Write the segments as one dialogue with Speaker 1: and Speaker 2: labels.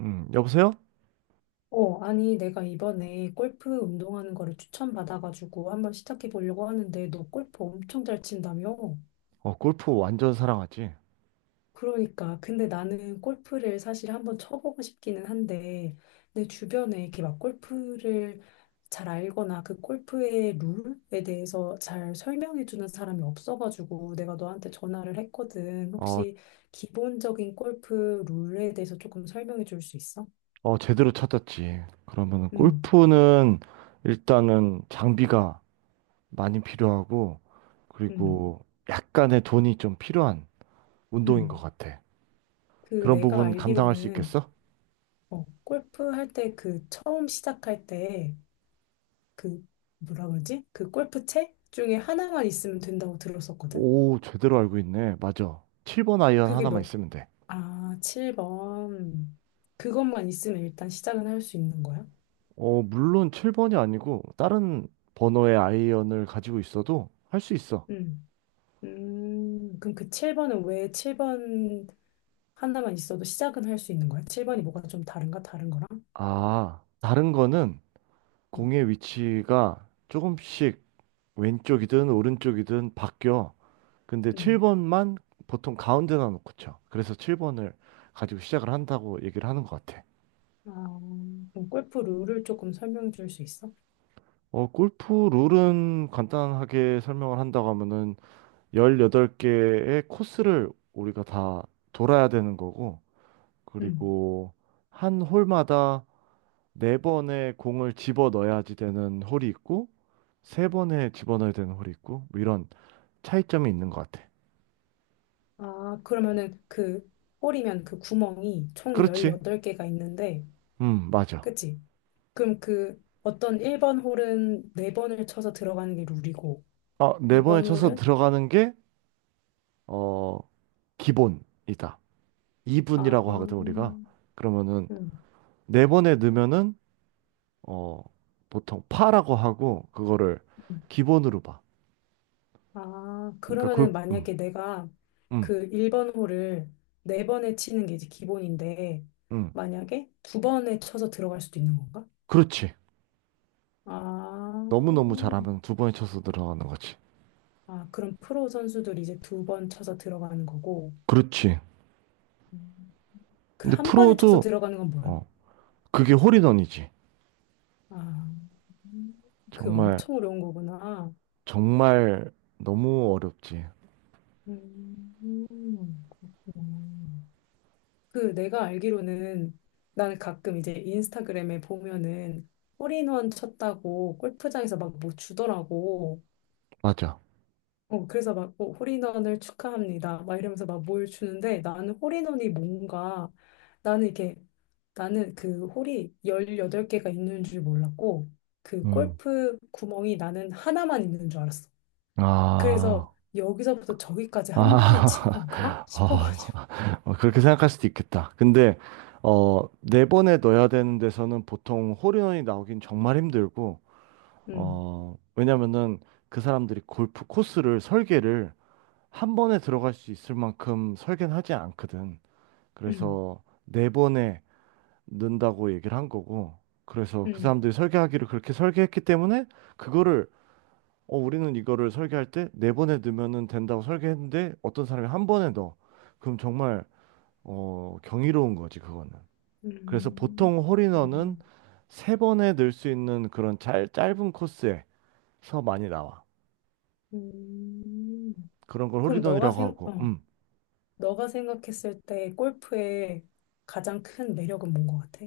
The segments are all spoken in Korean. Speaker 1: 여보세요?
Speaker 2: 어, 아니, 내가 이번에 골프 운동하는 거를 추천받아가지고 한번 시작해 보려고 하는데, 너 골프 엄청 잘 친다며?
Speaker 1: 어, 골프 완전 사랑하지?
Speaker 2: 그러니까. 근데 나는 골프를 사실 한번 쳐보고 싶기는 한데, 내 주변에 이렇게 막 골프를 잘 알거나 그 골프의 룰에 대해서 잘 설명해 주는 사람이 없어가지고 내가 너한테 전화를 했거든.
Speaker 1: 어,
Speaker 2: 혹시 기본적인 골프 룰에 대해서 조금 설명해 줄 수 있어?
Speaker 1: 어, 제대로 찾았지. 그러면은
Speaker 2: 응,
Speaker 1: 골프는 일단은 장비가 많이 필요하고,
Speaker 2: 응,
Speaker 1: 그리고 약간의 돈이 좀 필요한 운동인 것
Speaker 2: 응.
Speaker 1: 같아.
Speaker 2: 그
Speaker 1: 그런
Speaker 2: 내가
Speaker 1: 부분 감당할 수
Speaker 2: 알기로는
Speaker 1: 있겠어?
Speaker 2: 골프 할 때 그 처음 시작할 때 그 뭐라 그러지? 그 골프채 중에 하나만 있으면 된다고 들었었거든?
Speaker 1: 오, 제대로 알고 있네. 맞아. 7번 아이언
Speaker 2: 그게
Speaker 1: 하나만
Speaker 2: 몇,
Speaker 1: 있으면 돼.
Speaker 2: 아, 7번. 그것만 있으면 일단 시작은 할 수 있는 거야?
Speaker 1: 어, 물론 7번이 아니고, 다른 번호의 아이언을 가지고 있어도 할 수 있어.
Speaker 2: 음. 그럼 그 7번은 왜 7번 하나만 있어도 시작은 할 수 있는 거야? 7번이 뭐가 좀 다른가? 다른 거랑?
Speaker 1: 아, 다른 거는
Speaker 2: 음.
Speaker 1: 공의 위치가 조금씩 왼쪽이든 오른쪽이든 바뀌어. 근데
Speaker 2: 음.
Speaker 1: 7번만 보통 가운데다 놓고 쳐. 그래서 7번을 가지고 시작을 한다고 얘기를 하는 것 같아.
Speaker 2: 아, 그럼 골프 룰을 조금 설명해 줄 수 있어?
Speaker 1: 어, 골프 룰은 간단하게 설명을 한다고 하면은 18개의 코스를 우리가 다 돌아야 되는 거고,
Speaker 2: 음.
Speaker 1: 그리고 한 홀마다 4번의 공을 집어 넣어야지 되는 홀이 있고, 3번에 집어넣어야 되는 홀이 있고, 뭐 이런 차이점이 있는 것 같아.
Speaker 2: 아, 그러면은 그 홀이면 그 구멍이 총
Speaker 1: 그렇지?
Speaker 2: 18개가 있는데,
Speaker 1: 맞아.
Speaker 2: 그치? 그럼 그 어떤 1번 홀은 4번을 쳐서 들어가는 게 룰이고,
Speaker 1: 아, 4번에
Speaker 2: 2번
Speaker 1: 쳐서
Speaker 2: 홀은?
Speaker 1: 들어가는 게, 어, 기본이다. 이분이
Speaker 2: 아,
Speaker 1: 라고 하거든, 우리가. 그러면은,
Speaker 2: 음.
Speaker 1: 4번에 넣으면은, 어, 보통 파라고 하고, 그거를 기본으로 봐.
Speaker 2: 아,
Speaker 1: 그러니까
Speaker 2: 그러면은
Speaker 1: 골, 음,
Speaker 2: 만약에 내가
Speaker 1: 음,
Speaker 2: 그 1번 홀을 4번에 치는 게 이제 기본인데,
Speaker 1: 음.
Speaker 2: 만약에 두번에 쳐서 들어갈 수도 있는 건가?
Speaker 1: 그렇지.
Speaker 2: 아,
Speaker 1: 너무너무 잘하면 2번에 쳐서 들어가는 거지.
Speaker 2: 아, 그럼 프로 선수들이 이제 두 번 쳐서 들어가는 거고,
Speaker 1: 그렇지.
Speaker 2: 그
Speaker 1: 근데
Speaker 2: 한 번에 쳐서
Speaker 1: 프로도,
Speaker 2: 들어가는 건 뭐야?
Speaker 1: 어, 그게 홀인원이지.
Speaker 2: 아, 음, 그게
Speaker 1: 정말,
Speaker 2: 엄청 어려운 거구나.
Speaker 1: 정말 너무 어렵지.
Speaker 2: 그렇구나. 그 내가 알기로는 나는 가끔 이제 인스타그램에 보면은 홀인원 쳤다고 골프장에서 막 뭐 주더라고.
Speaker 1: 맞아.
Speaker 2: 어, 그래서 막, 뭐, 홀인원을 축하합니다. 막 이러면서 막 뭘 주는데 나는 홀인원이 뭔가 나는 이게 나는 그 홀이 18개가 있는 줄 몰랐고 그
Speaker 1: 음.
Speaker 2: 골프 구멍이 나는 하나만 있는 줄 알았어. 그래서
Speaker 1: 아.
Speaker 2: 여기서부터 저기까지 한 번에 친
Speaker 1: 아,
Speaker 2: 건가?
Speaker 1: 어,
Speaker 2: 싶어가지고.
Speaker 1: 어, 그렇게 생각할 수도 있겠다. 근데, 어, 4번에 넣어야 되는 데서는 보통 홀인원이 나오긴 정말 힘들고,
Speaker 2: 음,
Speaker 1: 어, 왜냐면은 그 사람들이 골프 코스를 설계를 1번에 들어갈 수 있을 만큼 설계는 하지 않거든.
Speaker 2: 음,
Speaker 1: 그래서 4번에 넣는다고 얘기를 한 거고, 그래서 그
Speaker 2: 음,
Speaker 1: 사람들이 설계하기를 그렇게 설계했기 때문에 그거를 어, 우리는 이거를 설계할 때 4번에 넣으면 된다고 설계했는데 어떤 사람이 1번에 넣어. 그럼 정말 어, 경이로운 거지, 그거는. 그래서 보통
Speaker 2: 그렇구나.
Speaker 1: 홀인원은 3번에 넣을 수 있는 그런 짧은 코스에서 많이 나와.
Speaker 2: 음.
Speaker 1: 그런 걸
Speaker 2: 그럼 너가
Speaker 1: 홀인원이라고
Speaker 2: 생,
Speaker 1: 하고,
Speaker 2: 어, 너가 생각했을 때 골프의 가장 큰 매력은 뭔 것 같아?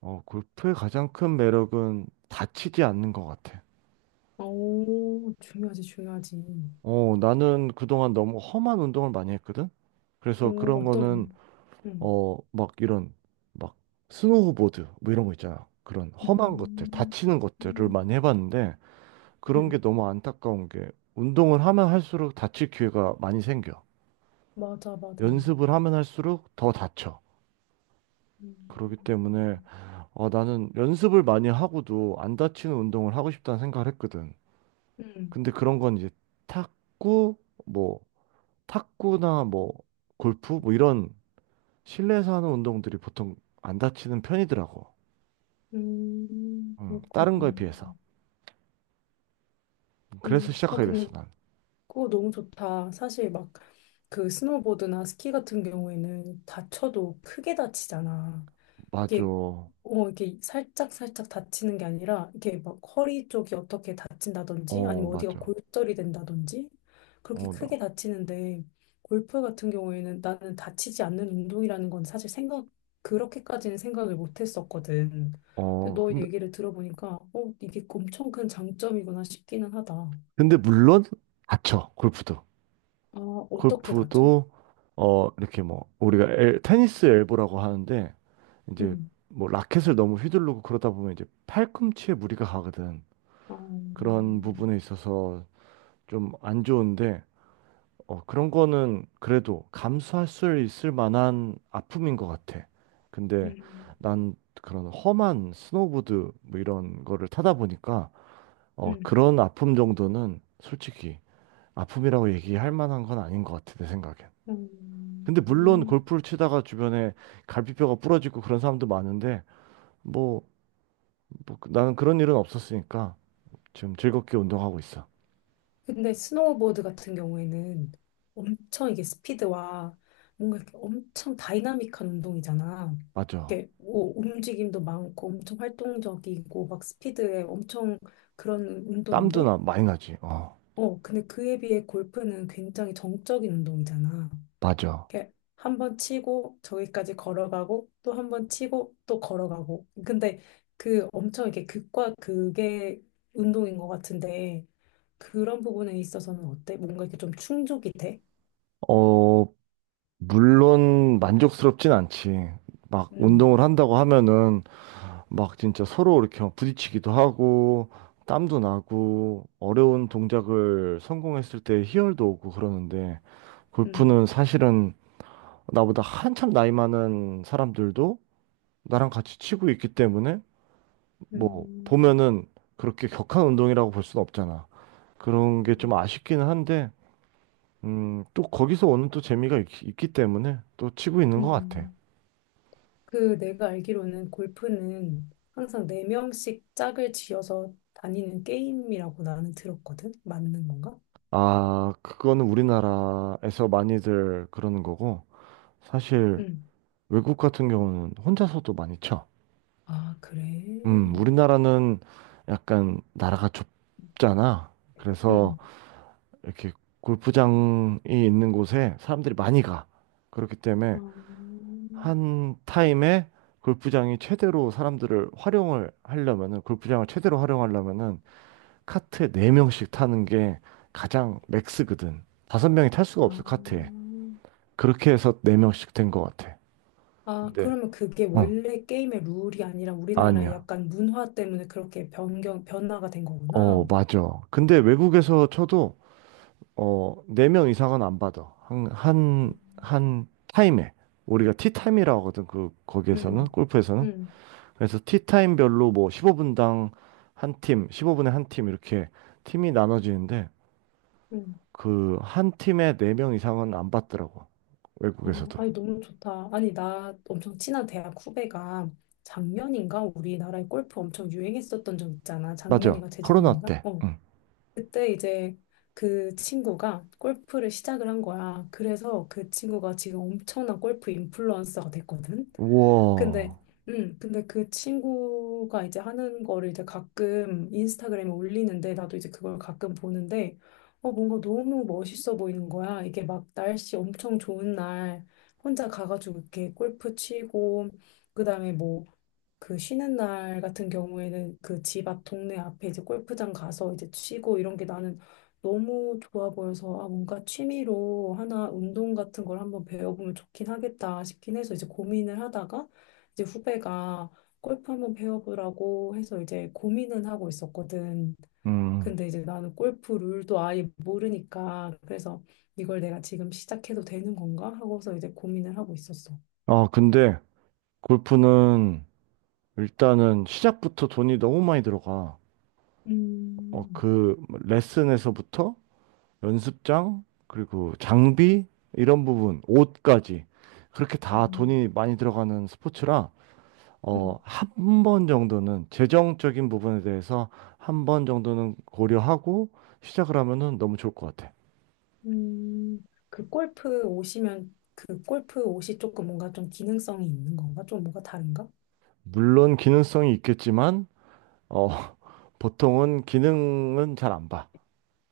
Speaker 1: 어, 골프의 가장 큰 매력은 다치지 않는 것 같아.
Speaker 2: 오, 중요하지, 중요하지.
Speaker 1: 어, 나는 그동안 너무 험한 운동을 많이 했거든? 그래서
Speaker 2: 오,
Speaker 1: 그런 거는
Speaker 2: 어떤, 응,
Speaker 1: 어, 막 이런 막 스노우보드 뭐 이런 거 있잖아. 그런 험한 것들,
Speaker 2: 음,
Speaker 1: 다치는 것들을
Speaker 2: 음,
Speaker 1: 많이 해봤는데 그런
Speaker 2: 응,
Speaker 1: 게 너무 안타까운 게 운동을 하면 할수록 다칠 기회가 많이 생겨.
Speaker 2: 맞아, 맞아.
Speaker 1: 연습을 하면 할수록 더 다쳐. 그렇기 때문에
Speaker 2: 음.
Speaker 1: 아, 나는 연습을 많이 하고도 안 다치는 운동을 하고 싶다는 생각을 했거든.
Speaker 2: 응,
Speaker 1: 근데 그런 건 이제 탁구, 뭐 탁구나 뭐 골프 뭐 이런 실내에서 하는 운동들이 보통 안 다치는 편이더라고.
Speaker 2: 그렇구나.
Speaker 1: 다른 거에 비해서.
Speaker 2: 응,
Speaker 1: 그래서
Speaker 2: 아,
Speaker 1: 시작하게 됐어,
Speaker 2: 근데
Speaker 1: 난.
Speaker 2: 그거 너무 좋다. 사실 막 그 스노보드나 스키 같은 경우에는 다쳐도 크게 다치잖아.
Speaker 1: 맞아.
Speaker 2: 이게
Speaker 1: 어,
Speaker 2: 어 이게 살짝 살짝 다치는 게 아니라 이게 막 허리 쪽이 어떻게 다친다든지 아니면 어디가
Speaker 1: 맞아.
Speaker 2: 골절이 된다든지 그렇게
Speaker 1: 어,
Speaker 2: 크게
Speaker 1: 너.
Speaker 2: 다치는데 골프 같은 경우에는 나는 다치지 않는 운동이라는 건 사실 생각 그렇게까지는 생각을 못 했었거든. 근데
Speaker 1: 어,
Speaker 2: 너
Speaker 1: 근데,
Speaker 2: 얘기를 들어보니까 어 이게 엄청 큰 장점이구나 싶기는 하다.
Speaker 1: 근데 물론, 다쳐, 골프도.
Speaker 2: 아 어떻게 다쳐?
Speaker 1: 골프도, 어, 이렇게 뭐, 우리가 테니스 엘보라고 하는데, 이제,
Speaker 2: 음.
Speaker 1: 뭐, 라켓을 너무 휘두르고 그러다 보면 이제 팔꿈치에 무리가 가거든.
Speaker 2: 아,
Speaker 1: 그런 부분에 있어서 좀 안 좋은데, 어, 그런 거는 그래도 감수할 수 있을 만한 아픔인 것 같아. 근데
Speaker 2: 음.
Speaker 1: 난 그런 험한 스노우보드 뭐 이런 거를 타다 보니까 어,
Speaker 2: 음.
Speaker 1: 그런 아픔 정도는 솔직히 아픔이라고 얘기할 만한 건 아닌 것 같아, 내 생각엔. 근데 물론
Speaker 2: 음.
Speaker 1: 골프를 치다가 주변에 갈비뼈가 부러지고 그런 사람도 많은데 뭐, 뭐, 나는 그런 일은 없었으니까 지금 즐겁게 운동하고 있어.
Speaker 2: 근데 스노우보드 같은 경우에는 엄청 이게 스피드와 뭔가 이렇게 엄청 다이나믹한 운동이잖아.
Speaker 1: 맞아.
Speaker 2: 이렇게 뭐 움직임도 많고 엄청 활동적이고 막 스피드에 엄청 그런
Speaker 1: 땀도
Speaker 2: 운동인데,
Speaker 1: 나 많이 나지. 어,
Speaker 2: 어, 근데 그에 비해 골프는 굉장히 정적인 운동이잖아.
Speaker 1: 맞아.
Speaker 2: 이렇게 한 번 치고 저기까지 걸어가고 또 한 번 치고 또 걸어가고. 근데 그 엄청 이렇게 극과 극의 운동인 것 같은데 그런 부분에 있어서는 어때? 뭔가 이렇게 좀 충족이 돼?
Speaker 1: 어, 물론 만족스럽진 않지. 막
Speaker 2: 음,
Speaker 1: 운동을 한다고 하면은 막 진짜 서로 이렇게 막 부딪히기도 하고 땀도 나고 어려운 동작을 성공했을 때 희열도 오고 그러는데
Speaker 2: 음,
Speaker 1: 골프는 사실은 나보다 한참 나이 많은 사람들도 나랑 같이 치고 있기 때문에 뭐
Speaker 2: 음,
Speaker 1: 보면은 그렇게 격한 운동이라고 볼 수는 없잖아. 그런 게 좀
Speaker 2: 음,
Speaker 1: 아쉽기는 한데 또 거기서 오는 또 재미가 있기 때문에 또 치고 있는 것 같아.
Speaker 2: 음. 그 내가 알기로는 골프는 항상 네명씩 짝을 지어서 다니는 게임이라고 나는 들었거든? 맞는 건가?
Speaker 1: 아, 그거는 우리나라에서 많이들 그러는 거고, 사실
Speaker 2: 음.
Speaker 1: 외국 같은 경우는 혼자서도 많이 쳐.
Speaker 2: 아, 그래.
Speaker 1: 우리나라는 약간 나라가 좁잖아. 그래서
Speaker 2: 음.
Speaker 1: 이렇게 골프장이 있는 곳에 사람들이 많이 가. 그렇기 때문에
Speaker 2: 어,
Speaker 1: 한 타임에 골프장이 최대로 사람들을 활용을 하려면은, 골프장을 최대로 활용하려면은, 카트에 4명씩 타는 게 가장 맥스거든. 5명이 탈 수가
Speaker 2: 아,
Speaker 1: 없어, 카트에. 그렇게 해서 4명씩 된 것 같아.
Speaker 2: 아,
Speaker 1: 근데,
Speaker 2: 그러면 그게
Speaker 1: 어,
Speaker 2: 원래 게임의 룰이 아니라 우리나라의
Speaker 1: 아니야.
Speaker 2: 약간 문화 때문에 그렇게 변화가 된
Speaker 1: 어,
Speaker 2: 거구나.
Speaker 1: 맞아. 근데 외국에서 쳐도, 어, 4명 이상은 안 받아. 한, 한,
Speaker 2: 음.
Speaker 1: 한 타임에. 우리가 티타임이라고 하거든. 그, 거기에서는,
Speaker 2: 음,
Speaker 1: 골프에서는.
Speaker 2: 음,
Speaker 1: 그래서 티타임별로 뭐 15분당 한 팀, 15분에 한 팀, 이렇게 팀이 나눠지는데,
Speaker 2: 음.
Speaker 1: 그, 한 팀에 4명 이상은 안 받더라고.
Speaker 2: 어,
Speaker 1: 외국에서도.
Speaker 2: 아니, 너무 좋다. 아니, 나 엄청 친한 대학 후배가 작년인가 우리나라에 골프 엄청 유행했었던 적 있잖아.
Speaker 1: 맞아.
Speaker 2: 작년인가
Speaker 1: 코로나
Speaker 2: 재작년인가?
Speaker 1: 때.
Speaker 2: 어.
Speaker 1: 응.
Speaker 2: 그때 이제 그 친구가 골프를 시작을 한 거야. 그래서 그 친구가 지금 엄청난 골프 인플루언서가 됐거든.
Speaker 1: 우와.
Speaker 2: 근데, 근데 그 친구가 이제 하는 거를 이제 가끔 인스타그램에 올리는데, 나도 이제 그걸 가끔 보는데, 어, 뭔가 너무 멋있어 보이는 거야. 이게 막 날씨 엄청 좋은 날, 혼자 가가지고 이렇게 골프 치고, 그 다음에 뭐, 그 쉬는 날 같은 경우에는 그 집 앞 동네 앞에 이제 골프장 가서 이제 치고 이런 게 나는 너무 좋아 보여서 아 뭔가 취미로 하나 운동 같은 걸 한번 배워보면 좋긴 하겠다 싶긴 해서 이제 고민을 하다가 이제 후배가 골프 한번 배워보라고 해서 이제 고민은 하고 있었거든.
Speaker 1: 음.
Speaker 2: 근데 이제 나는 골프 룰도 아예 모르니까 그래서 이걸 내가 지금 시작해도 되는 건가 하고서 이제 고민을 하고 있었어.
Speaker 1: 아, 근데, 골프는 일단은 시작부터 돈이 너무 많이 들어가. 어,
Speaker 2: 음,
Speaker 1: 그 레슨에서부터 연습장, 그리고 장비, 이런 부분, 옷까지. 그렇게 다
Speaker 2: 음,
Speaker 1: 돈이 많이 들어가는 스포츠라,
Speaker 2: 음.
Speaker 1: 어, 한 번 정도는 재정적인 부분에 대해서 한번 정도는 고려하고 시작을 하면은 너무 좋을 것 같아.
Speaker 2: 음, 그 골프 옷이면 그 골프 옷이 조금 뭔가 좀 기능성이 있는 건가? 좀 뭐가 다른가?
Speaker 1: 물론 기능성이 있겠지만, 어, 보통은 기능은 잘 안 봐.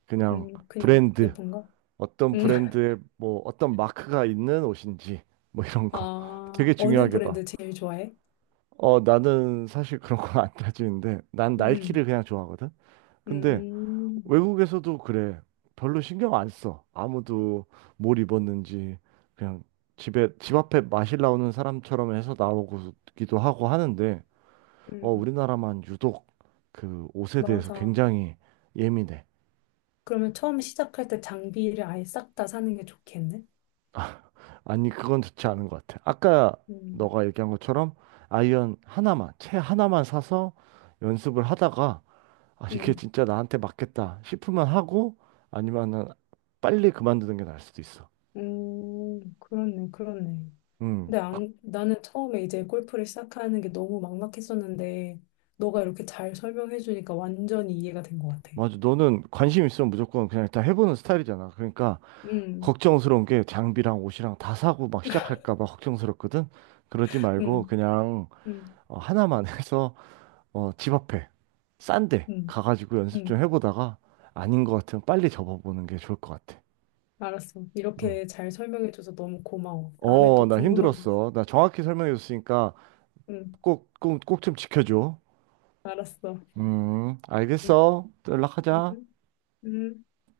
Speaker 1: 그냥
Speaker 2: 그냥
Speaker 1: 브랜드.
Speaker 2: 예쁜가?
Speaker 1: 어떤
Speaker 2: 음,
Speaker 1: 브랜드의 뭐 어떤 마크가 있는 옷인지 뭐 이런 거
Speaker 2: 아,
Speaker 1: 되게
Speaker 2: 어느
Speaker 1: 중요하게 봐.
Speaker 2: 브랜드 제일 좋아해?
Speaker 1: 어, 나는 사실 그런 건 안 따지는데 난 나이키를
Speaker 2: 음,
Speaker 1: 그냥 좋아하거든. 근데
Speaker 2: 음,
Speaker 1: 외국에서도 그래. 별로 신경 안 써. 아무도 뭘 입었는지 그냥 집에 집 앞에 마실 나오는 사람처럼 해서 나오기도 하고 하는데 어,
Speaker 2: 음,
Speaker 1: 우리나라만 유독 그 옷에 대해서
Speaker 2: 맞아.
Speaker 1: 굉장히 예민해.
Speaker 2: 그러면 처음 시작할 때 장비를 아예 싹 다 사는 게 좋겠네?
Speaker 1: 아니, 그건 좋지 않은 것 같아. 아까
Speaker 2: 음,
Speaker 1: 너가 얘기한 것처럼 아이언 하나만, 채 하나만 사서 연습을 하다가 아, 이게
Speaker 2: 음,
Speaker 1: 진짜 나한테 맞겠다 싶으면 하고 아니면은 빨리 그만두는 게 나을 수도 있어.
Speaker 2: 그렇네, 그렇네.
Speaker 1: 음.
Speaker 2: 근데 안, 나는 처음에 이제 골프를 시작하는 게 너무 막막했었는데, 너가 이렇게 잘 설명해주니까 완전히 이해가 된 것 같아.
Speaker 1: 맞아. 너는 관심 있으면 무조건 그냥 일단 해보는 스타일이잖아. 그러니까
Speaker 2: 음,
Speaker 1: 걱정스러운 게 장비랑 옷이랑 다 사고 막 시작할까 봐 걱정스럽거든. 그러지 말고
Speaker 2: 음,
Speaker 1: 그냥
Speaker 2: 음,
Speaker 1: 어, 하나만 해서 어, 집 앞에 싼데
Speaker 2: 음,
Speaker 1: 가가지고 연습 좀
Speaker 2: 음.
Speaker 1: 해보다가 아닌 것 같으면 빨리 접어보는 게 좋을 것 같아.
Speaker 2: 알았어.
Speaker 1: 음.
Speaker 2: 이렇게 잘 설명해줘서 너무 고마워. 다음에
Speaker 1: 어,
Speaker 2: 또
Speaker 1: 나
Speaker 2: 궁금한 거 있어.
Speaker 1: 힘들었어. 나 정확히 설명해줬으니까
Speaker 2: 응
Speaker 1: 꼭, 꼭, 꼭 좀 지켜줘.
Speaker 2: 알았어. 음,
Speaker 1: 알겠어. 또 연락하자.
Speaker 2: 음, 음.